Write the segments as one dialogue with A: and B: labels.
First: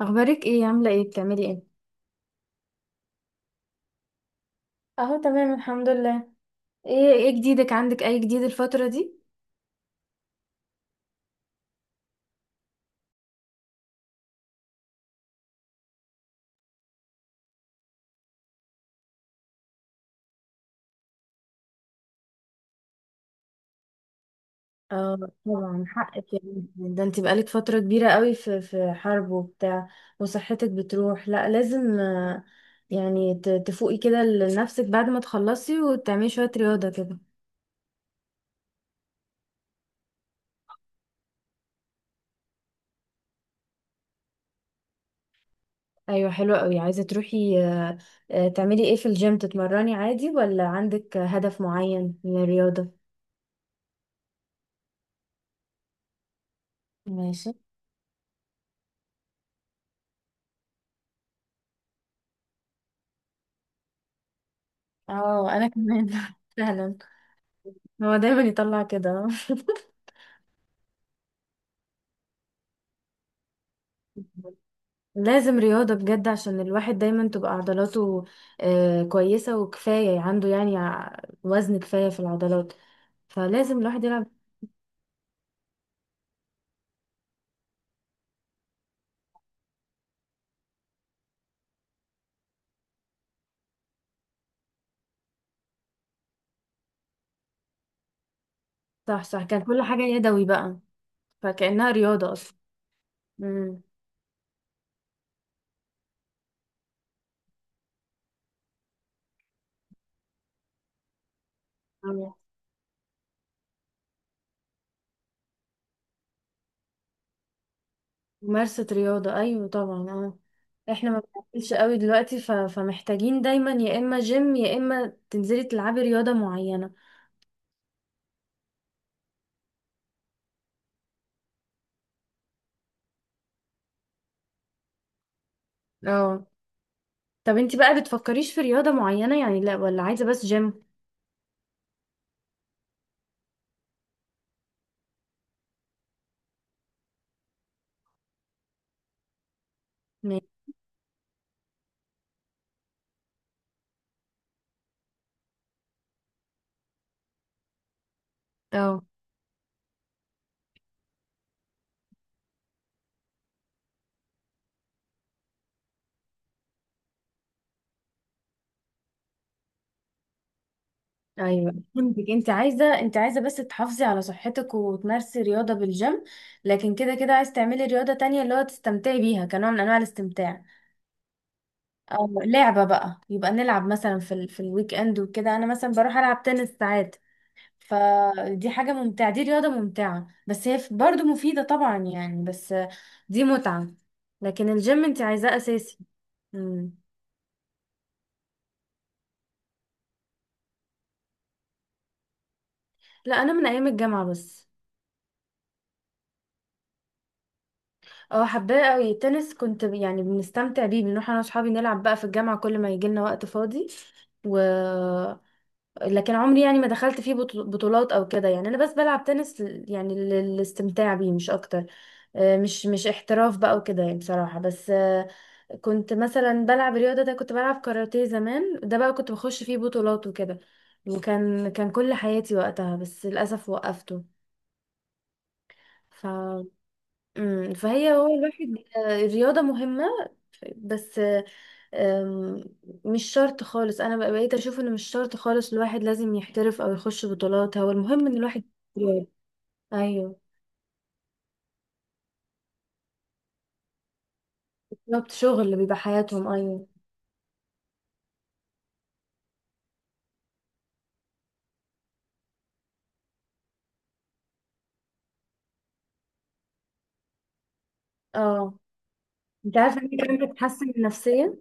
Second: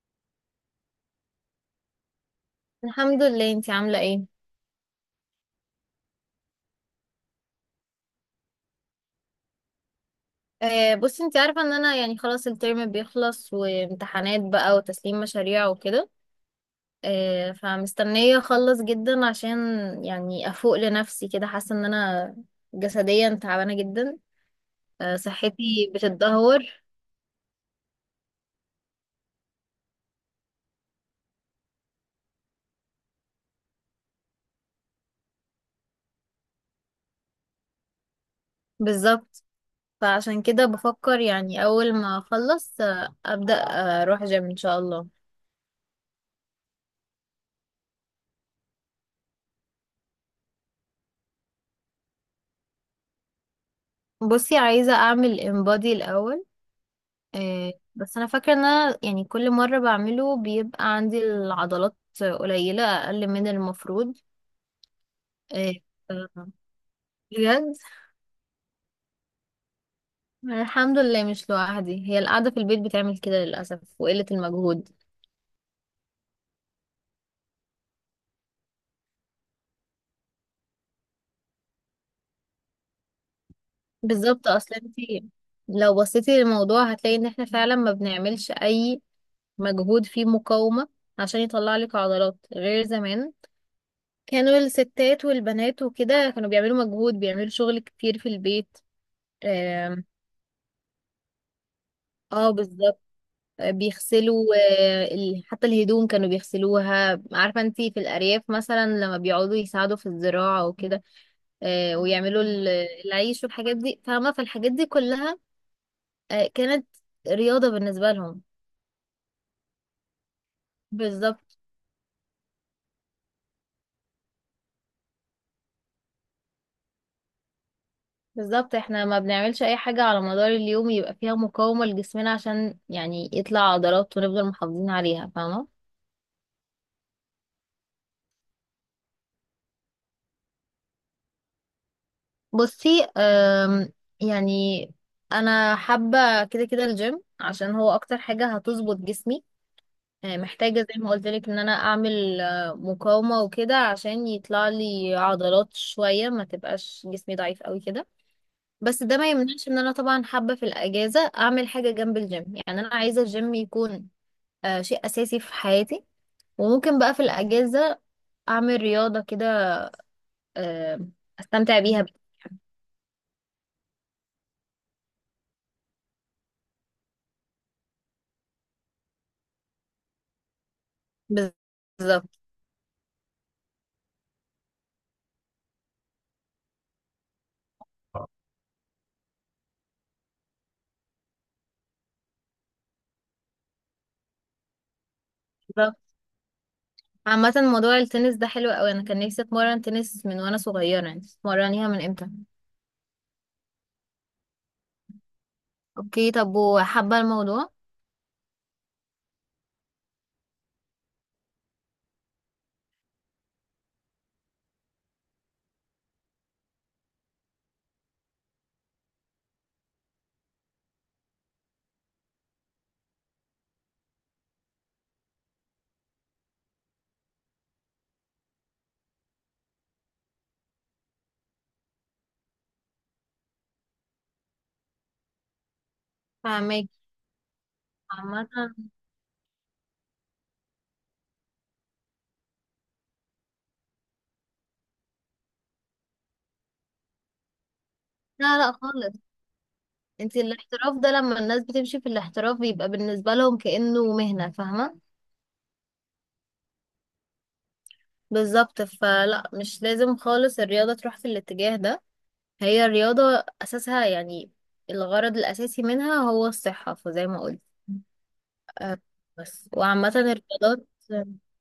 A: اخبارك ايه؟ عامله ايه؟ بتعملي ايه؟
B: الحمد لله. انتي عاملة ايه؟
A: اهو تمام الحمد لله. ايه ايه جديدك؟ عندك اي جديد الفتره دي؟
B: بصي، انتي عارفة ان انا يعني خلاص الترم بيخلص وامتحانات بقى وتسليم مشاريع وكده. فمستنية اخلص جدا عشان يعني افوق لنفسي كده. حاسة ان انا جسديا تعبانة جدا.
A: اه طبعا
B: صحتي
A: حقك،
B: بتتدهور.
A: يعني ده انت بقالك فتره كبيره قوي في حرب وبتاع، وصحتك بتروح، لا لازم آه، يعني تفوقي كده لنفسك بعد ما تخلصي وتعملي شويه رياضه كده.
B: بالظبط. فعشان كده بفكر يعني اول ما اخلص ابدأ، اروح جيم ان شاء الله.
A: ايوه حلوه قوي، عايزه تروحي آه، آه، تعملي ايه في الجيم؟ تتمرني عادي ولا عندك هدف معين من الرياضه؟
B: بصي، عايزة اعمل انبادي الاول.
A: ماشي.
B: بس انا فاكره ان انا يعني كل مره بعمله بيبقى عندي العضلات قليله، اقل من المفروض.
A: اه انا
B: آه،
A: كمان
B: آه،
A: سهلا.
B: بجد.
A: هو دايما يطلع كده.
B: الحمد لله مش لوحدي، هي القعده في البيت بتعمل كده للاسف، وقله المجهود.
A: لازم رياضة بجد، عشان الواحد دايما تبقى عضلاته آه، كويسة وكفاية عنده، يعني وزن كفاية في العضلات، فلازم الواحد يلعب.
B: بالظبط. اصلا انت لو بصيتي للموضوع هتلاقي ان احنا فعلا ما بنعملش اي مجهود فيه مقاومه عشان يطلع لك عضلات. غير زمان، كانوا الستات والبنات وكده كانوا بيعملوا مجهود، بيعملوا شغل كتير في البيت.
A: صح صح، كان كل حاجة
B: آم.
A: يدوي بقى، فكأنها رياضة
B: اه
A: أصلا.
B: بالظبط.
A: امم.
B: بيغسلوا، حتى الهدوم كانوا بيغسلوها. عارفة انتي، في الأرياف مثلا لما بيقعدوا يساعدوا في الزراعة وكده
A: أيوة،
B: ويعملوا العيش والحاجات دي، فاهمة. فالحاجات دي كلها كانت رياضة بالنسبة لهم.
A: ممارسة رياضة أيوة طبعا اه. احنا ما
B: بالظبط.
A: بنعملش قوي دلوقتي ف... فمحتاجين دايما يا إما جيم يا إما تنزلي تلعبي رياضة معينة.
B: بالظبط، احنا ما بنعملش أي حاجة على مدار اليوم يبقى فيها مقاومة لجسمنا عشان يعني يطلع عضلات ونفضل محافظين عليها، فاهمة.
A: اه. طب انتي بقى بتفكريش في رياضة معينة يعني، لا ولا عايزة بس جيم؟
B: بصي، يعني أنا حابة كده كده الجيم عشان هو أكتر حاجة هتظبط جسمي. محتاجة زي ما قلت لك ان انا اعمل مقاومة وكده عشان يطلع لي عضلات شوية، ما تبقاش جسمي ضعيف قوي كده.
A: اه،
B: بس ده ما يمنعش ان انا طبعا حابة في الاجازة اعمل حاجة جنب الجيم. يعني انا عايزة الجيم يكون شيء اساسي في حياتي، وممكن بقى في الاجازة اعمل رياضة كده. آه،
A: ايوه
B: استمتع بيها.
A: فهمتك، انت عايزه بس تحافظي على صحتك وتمارسي رياضه بالجيم، لكن كده كده عايز تعملي رياضه تانية اللي هو تستمتعي بيها كنوع من انواع الاستمتاع.
B: بالظبط.
A: او لعبه بقى، يبقى نلعب مثلا في ال... في الويك اند وكده، انا مثلا بروح العب تنس ساعات، فدي حاجه ممتعه، دي رياضه ممتعه بس هي برضو مفيده طبعا يعني، بس دي متعه، لكن الجيم انت عايزاه
B: بالظبط.
A: اساسي. مم.
B: عامة موضوع التنس ده حلو قوي. انا كان نفسي اتمرن تنس من وانا صغيرة، يعني اتمرنيها من امتى؟
A: لا، انا من ايام الجامعه بس.
B: اوكي، طب وحابة الموضوع؟
A: اه حباه قوي التنس، كنت يعني بنستمتع بيه، بنروح انا واصحابي نلعب بقى في الجامعه كل ما يجي لنا وقت فاضي، و لكن عمري يعني ما دخلت فيه بطولات او كده، يعني انا بس بلعب تنس يعني للاستمتاع بيه مش اكتر، آه، مش احتراف بقى وكده، يعني بصراحه، بس آه، كنت مثلا بلعب رياضه، ده كنت بلعب كاراتيه زمان، ده بقى كنت بخش فيه بطولات وكده، وكان كل حياتي وقتها، بس للاسف وقفته ف...
B: فاهمك.
A: مم، فهي هو
B: عامة،
A: الواحد آه، الرياضه مهمه بس أم، مش شرط خالص، بقيت اشوف انه مش شرط خالص الواحد لازم يحترف او يخش بطولات، هو المهم ان
B: لا،
A: الواحد
B: لا خالص.
A: يجتهد. ايوه.
B: انت الاحتراف ده لما الناس بتمشي في الاحتراف بيبقى بالنسبة لهم كأنه مهنة، فاهمة.
A: بالظبط، شغل اللي بيبقى حياتهم، ايوه.
B: بالظبط، فلا، مش لازم خالص الرياضة تروح في الاتجاه ده. هي الرياضة أساسها يعني الغرض الأساسي منها هو الصحة، فزي ما قلت.
A: اه،
B: أه، بس.
A: انت عارفه
B: وعامة
A: ان هي كمان
B: الرياضات...
A: بتحسن النفسيه؟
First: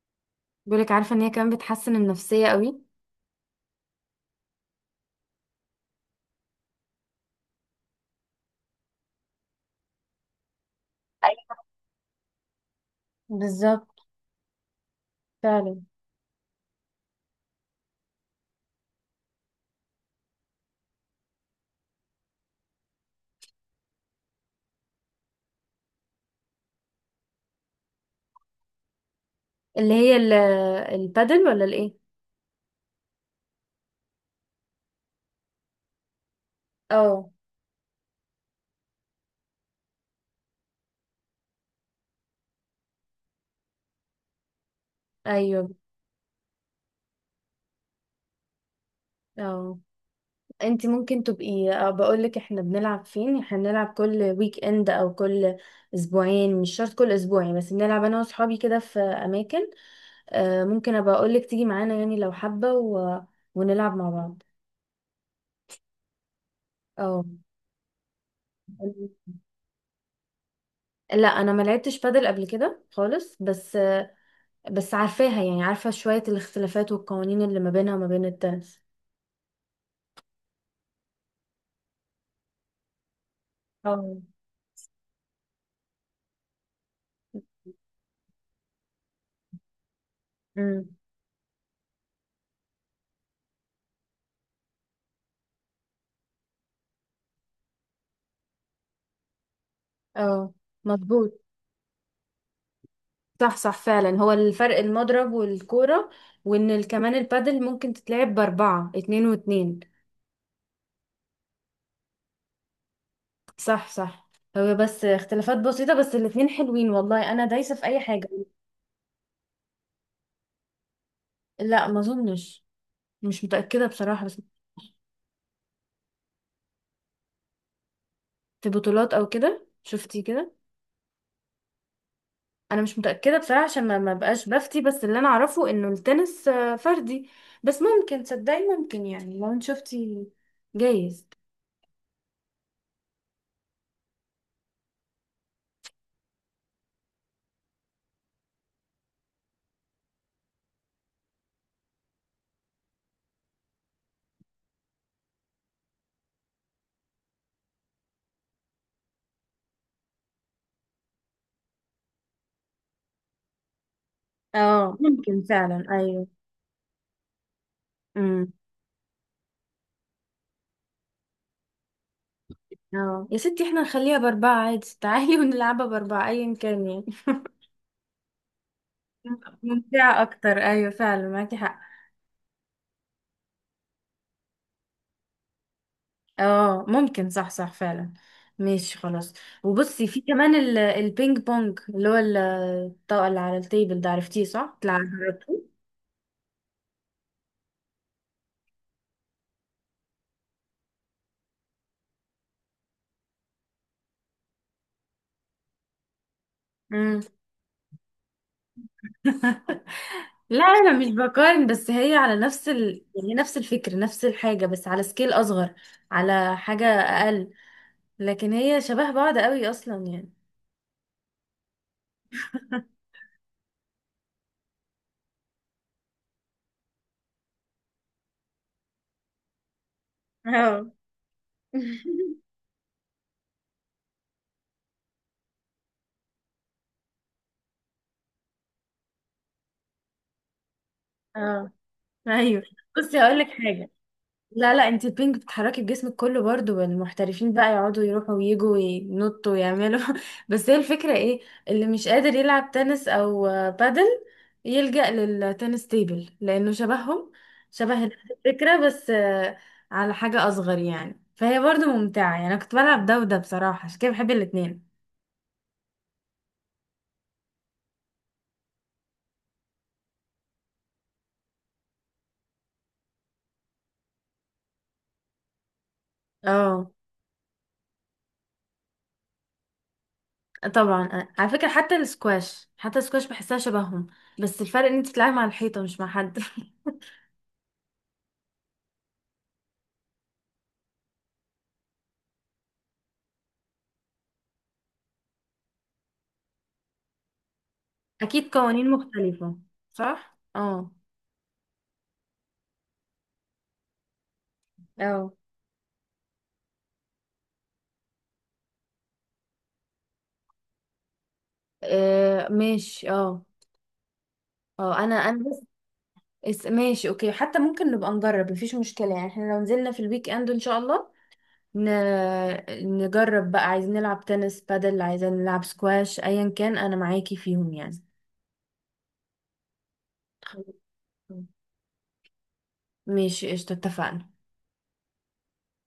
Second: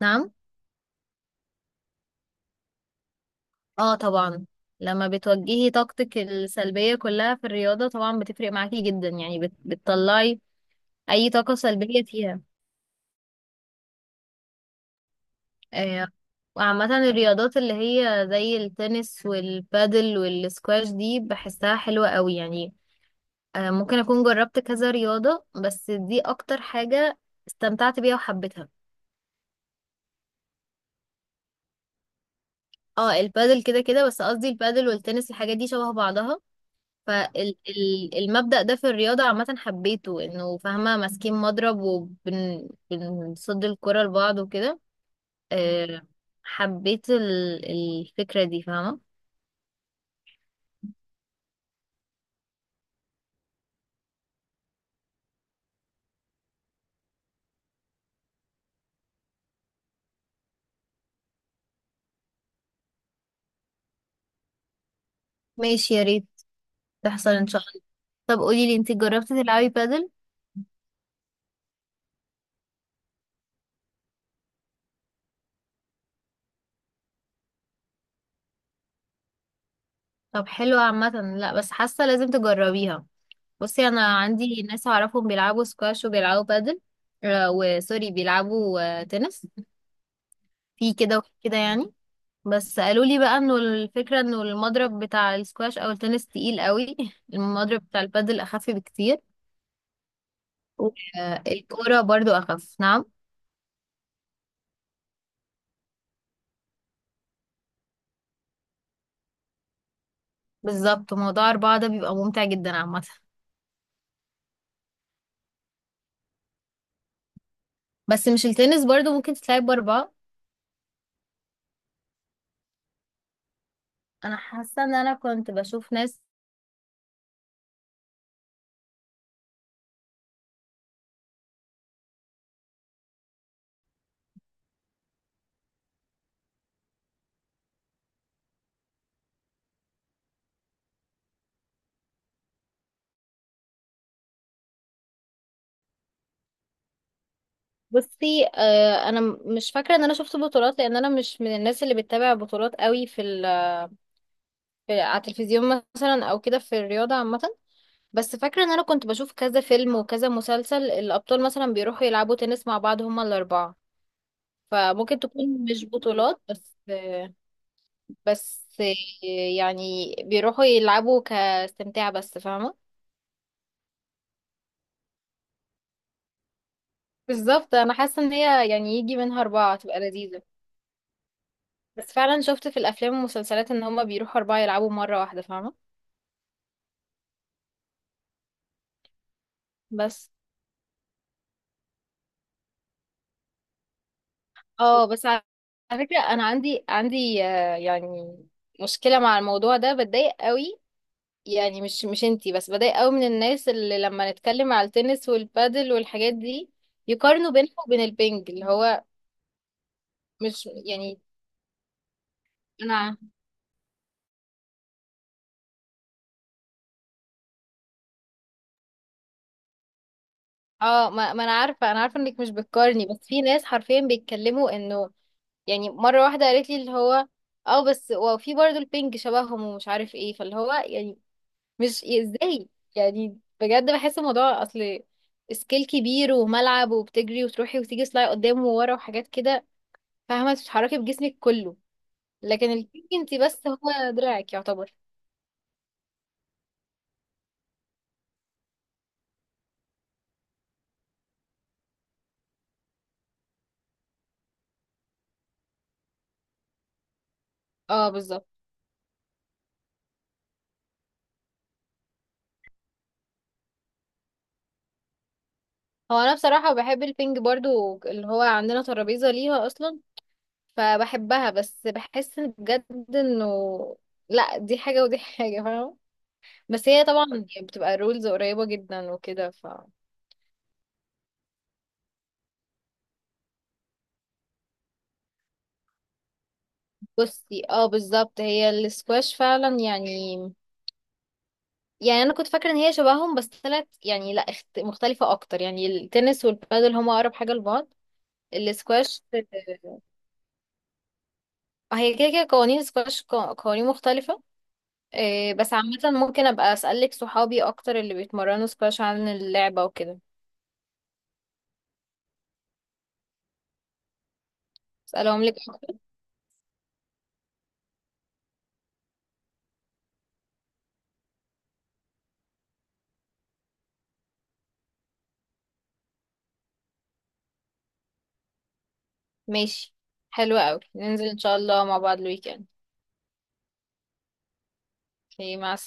B: نعم.
A: بيقولك عارفه ان هي كمان بتحسن النفسيه قوي.
B: اه طبعا. لما بتوجهي طاقتك السلبية كلها في الرياضة طبعا بتفرق معاكي جدا، يعني بتطلعي أي طاقة
A: أيوة.
B: سلبية فيها.
A: بالظبط، فعلا.
B: آه، وعامة الرياضات اللي هي زي التنس والبادل والسكواش دي بحسها حلوة قوي، يعني ممكن أكون جربت كذا رياضة، بس دي أكتر حاجة استمتعت بيها وحبيتها.
A: اللي هي ال- البادل ولا الايه؟
B: اه البادل كده كده، بس قصدي البادل والتنس، الحاجات دي شبه بعضها.
A: اه.
B: فالمبدأ ده في الرياضة عامة حبيته، انه فاهمة ماسكين مضرب وبنصد الكرة لبعض وكده.
A: ايوه.
B: آه، حبيت الفكرة دي، فاهمة.
A: اه، انت ممكن تبقي، بقول لك احنا بنلعب فين، احنا بنلعب كل ويك اند او كل اسبوعين، مش شرط كل اسبوع يعني، بس بنلعب انا واصحابي كده في اماكن، آه، ممكن ابقى اقول لك تيجي معانا يعني لو حابه، و... ونلعب مع بعض.
B: ماشي، يا ريت
A: اه.
B: تحصل ان شاء. طب قولي لي، انت جربتي تلعبي بادل؟
A: لا انا ما لعبتش بادل قبل كده خالص، بس آه، بس عارفاها يعني، عارفه شويه الاختلافات والقوانين اللي ما بينها وما بين التنس.
B: طب حلو، عامه لا، بس حاسه لازم تجربيها. بصي انا
A: اه.
B: عندي ناس اعرفهم بيلعبوا سكواش وبيلعبوا بادل، وسوري بيلعبوا تنس. في
A: امم.
B: كده وفي كده يعني. بس قالوا لي بقى انه الفكره انه المضرب بتاع السكواش او التنس تقيل قوي. المضرب بتاع البادل اخف بكتير،
A: اه مظبوط.
B: والكوره برضو اخف. نعم.
A: صح صح فعلا، هو الفرق المضرب والكورة، وان ال- كمان البادل ممكن تتلعب بأربعة، اتنين واتنين.
B: بالظبط، موضوع اربعه ده بيبقى ممتع جدا عامه.
A: صح صح. هو بس اختلافات بسيطة، بس الاتنين حلوين والله، انا دايسة في اي حاجة.
B: بس مش التنس برضو ممكن تتلعب باربعه؟
A: لا ما اظنش، مش متأكدة بصراحة،
B: انا
A: بس
B: حاسه ان انا كنت بشوف ناس.
A: في بطولات او كده شفتي كده؟ انا مش متأكدة بصراحة، عشان ما بقاش بفتي، بس اللي انا اعرفه انه التنس آه، فردي، بس ممكن تصدقي ممكن، يعني لو انت شفتي جايز.
B: بصي، انا مش فاكره ان انا شفت بطولات، لان انا مش من الناس اللي بتتابع بطولات قوي في، في على التلفزيون مثلا او كده، في الرياضه عامه. بس فاكره ان انا كنت بشوف كذا فيلم وكذا مسلسل الابطال مثلا بيروحوا يلعبوا تنس مع بعض، هما الاربعه.
A: اه
B: فممكن
A: ممكن
B: تكون
A: فعلا،
B: مش
A: ايوه.
B: بطولات، بس آه،
A: مم.
B: بس آه، يعني بيروحوا يلعبوا كاستمتاع بس، فاهمه.
A: اه يا ستي احنا نخليها بأربعة عادي، تعالي ونلعبها بأربعة أيا كان يعني.
B: بالظبط، انا حاسه ان هي يعني يجي منها اربعه تبقى
A: ممتعة
B: لذيذه.
A: أكتر، أيوة فعلا معاكي حق.
B: بس فعلا شفت في الافلام والمسلسلات ان هما بيروحوا اربعه يلعبوا مره واحده، فاهمه.
A: اه ممكن، صح صح فعلا. ماشي خلاص. وبصي، في
B: بس
A: كمان ال- البينج بونج، اللي هو ال- الطاقة اللي على التيبل ده، عرفتيه صح؟ تلعب؟
B: اه بس على
A: جربتيه؟
B: فكرة، انا عندي يعني مشكلة مع الموضوع ده، بتضايق قوي. يعني، مش انتي بس، بتضايق قوي من الناس اللي لما نتكلم على التنس والبادل والحاجات دي
A: مم.
B: يقارنوا بينها وبين البنج، اللي هو
A: لا
B: مش
A: أنا مش
B: يعني.
A: بقارن، بس هي على نفس ال...
B: انا،
A: يعني نفس الفكر نفس الحاجة بس على سكيل أصغر، على حاجة أقل، لكن هي شبه بعض قوي أصلا يعني.
B: اه، ما انا عارفة، انك مش بتقارني، بس في ناس حرفيا بيتكلموا انه يعني. مرة واحدة قالت لي اللي هو: اه بس، وفي برضه البنج شبههم ومش عارف ايه، فاللي هو
A: اه.
B: يعني مش ازاي. يعني بجد بحس الموضوع اصل سكيل كبير وملعب، وبتجري وتروحي وتيجي سلاي قدام وورا وحاجات كده، فاهمة بتتحركي بجسمك
A: اه
B: كله.
A: ايوه،
B: لكن البينج
A: بصي
B: انتي
A: هقول لك
B: بس
A: حاجه،
B: هو دراعك
A: لا لا،
B: يعتبر.
A: انت البينج بتحركي بجسمك كله برضو، والمحترفين بقى يقعدوا يروحوا ويجوا وينطوا ويعملوا بس هي الفكره ايه، اللي مش قادر يلعب تنس او آه، بادل، يلجأ للتنس تيبل لانه شبههم، شبه
B: اه بالظبط.
A: الفكره بس آه، على حاجه اصغر يعني، فهي برضو ممتعه يعني، انا كنت بلعب ده وده بصراحه، عشان كده بحب الاتنين.
B: هو انا بصراحة بحب البينج برضو، اللي هو عندنا ترابيزة ليها اصلا. فبحبها، بس بحس إن بجد انه لا، دي حاجة ودي حاجة، فاهمة. بس
A: اه
B: هي طبعا يعني بتبقى رولز قريبة جدا وكده ف...
A: طبعا، على فكرة حتى السكواش، حتى السكواش بحسها شبههم، بس الفرق ان انت بتلعبي مع الحيطة مش مع حد.
B: بصي، اه بالظبط. هي السكواش فعلا يعني، يعني انا كنت فاكره ان هي شبههم بس طلعت يعني لا، مختلفه اكتر. يعني التنس والبادل هما اقرب حاجه لبعض.
A: اكيد قوانين
B: الاسكواش،
A: مختلفة. صح اه.
B: هي كده كده قوانين السكواش قوانين مختلفه.
A: اه
B: بس عامه ممكن ابقى اسالك صحابي اكتر اللي بيتمرنوا سكواش عن اللعبه وكده،
A: آه، ماشي اه. اه انا
B: اسالهم لك.
A: بس، ماشي اوكي، حتى ممكن نبقى نجرب مفيش مشكلة يعني، احنا لو نزلنا في الويك اند ان شاء الله ن... نجرب بقى، عايزين نلعب تنس، بادل، عايزين نلعب سكواش، ايا كان انا معاكي فيهم يعني.
B: ماشي. حلوة
A: خلاص.
B: قوي، ننزل ان شاء الله مع بعض الويكند.
A: ماشي قشطة، اتفقنا.
B: اوكي، مع السلامه.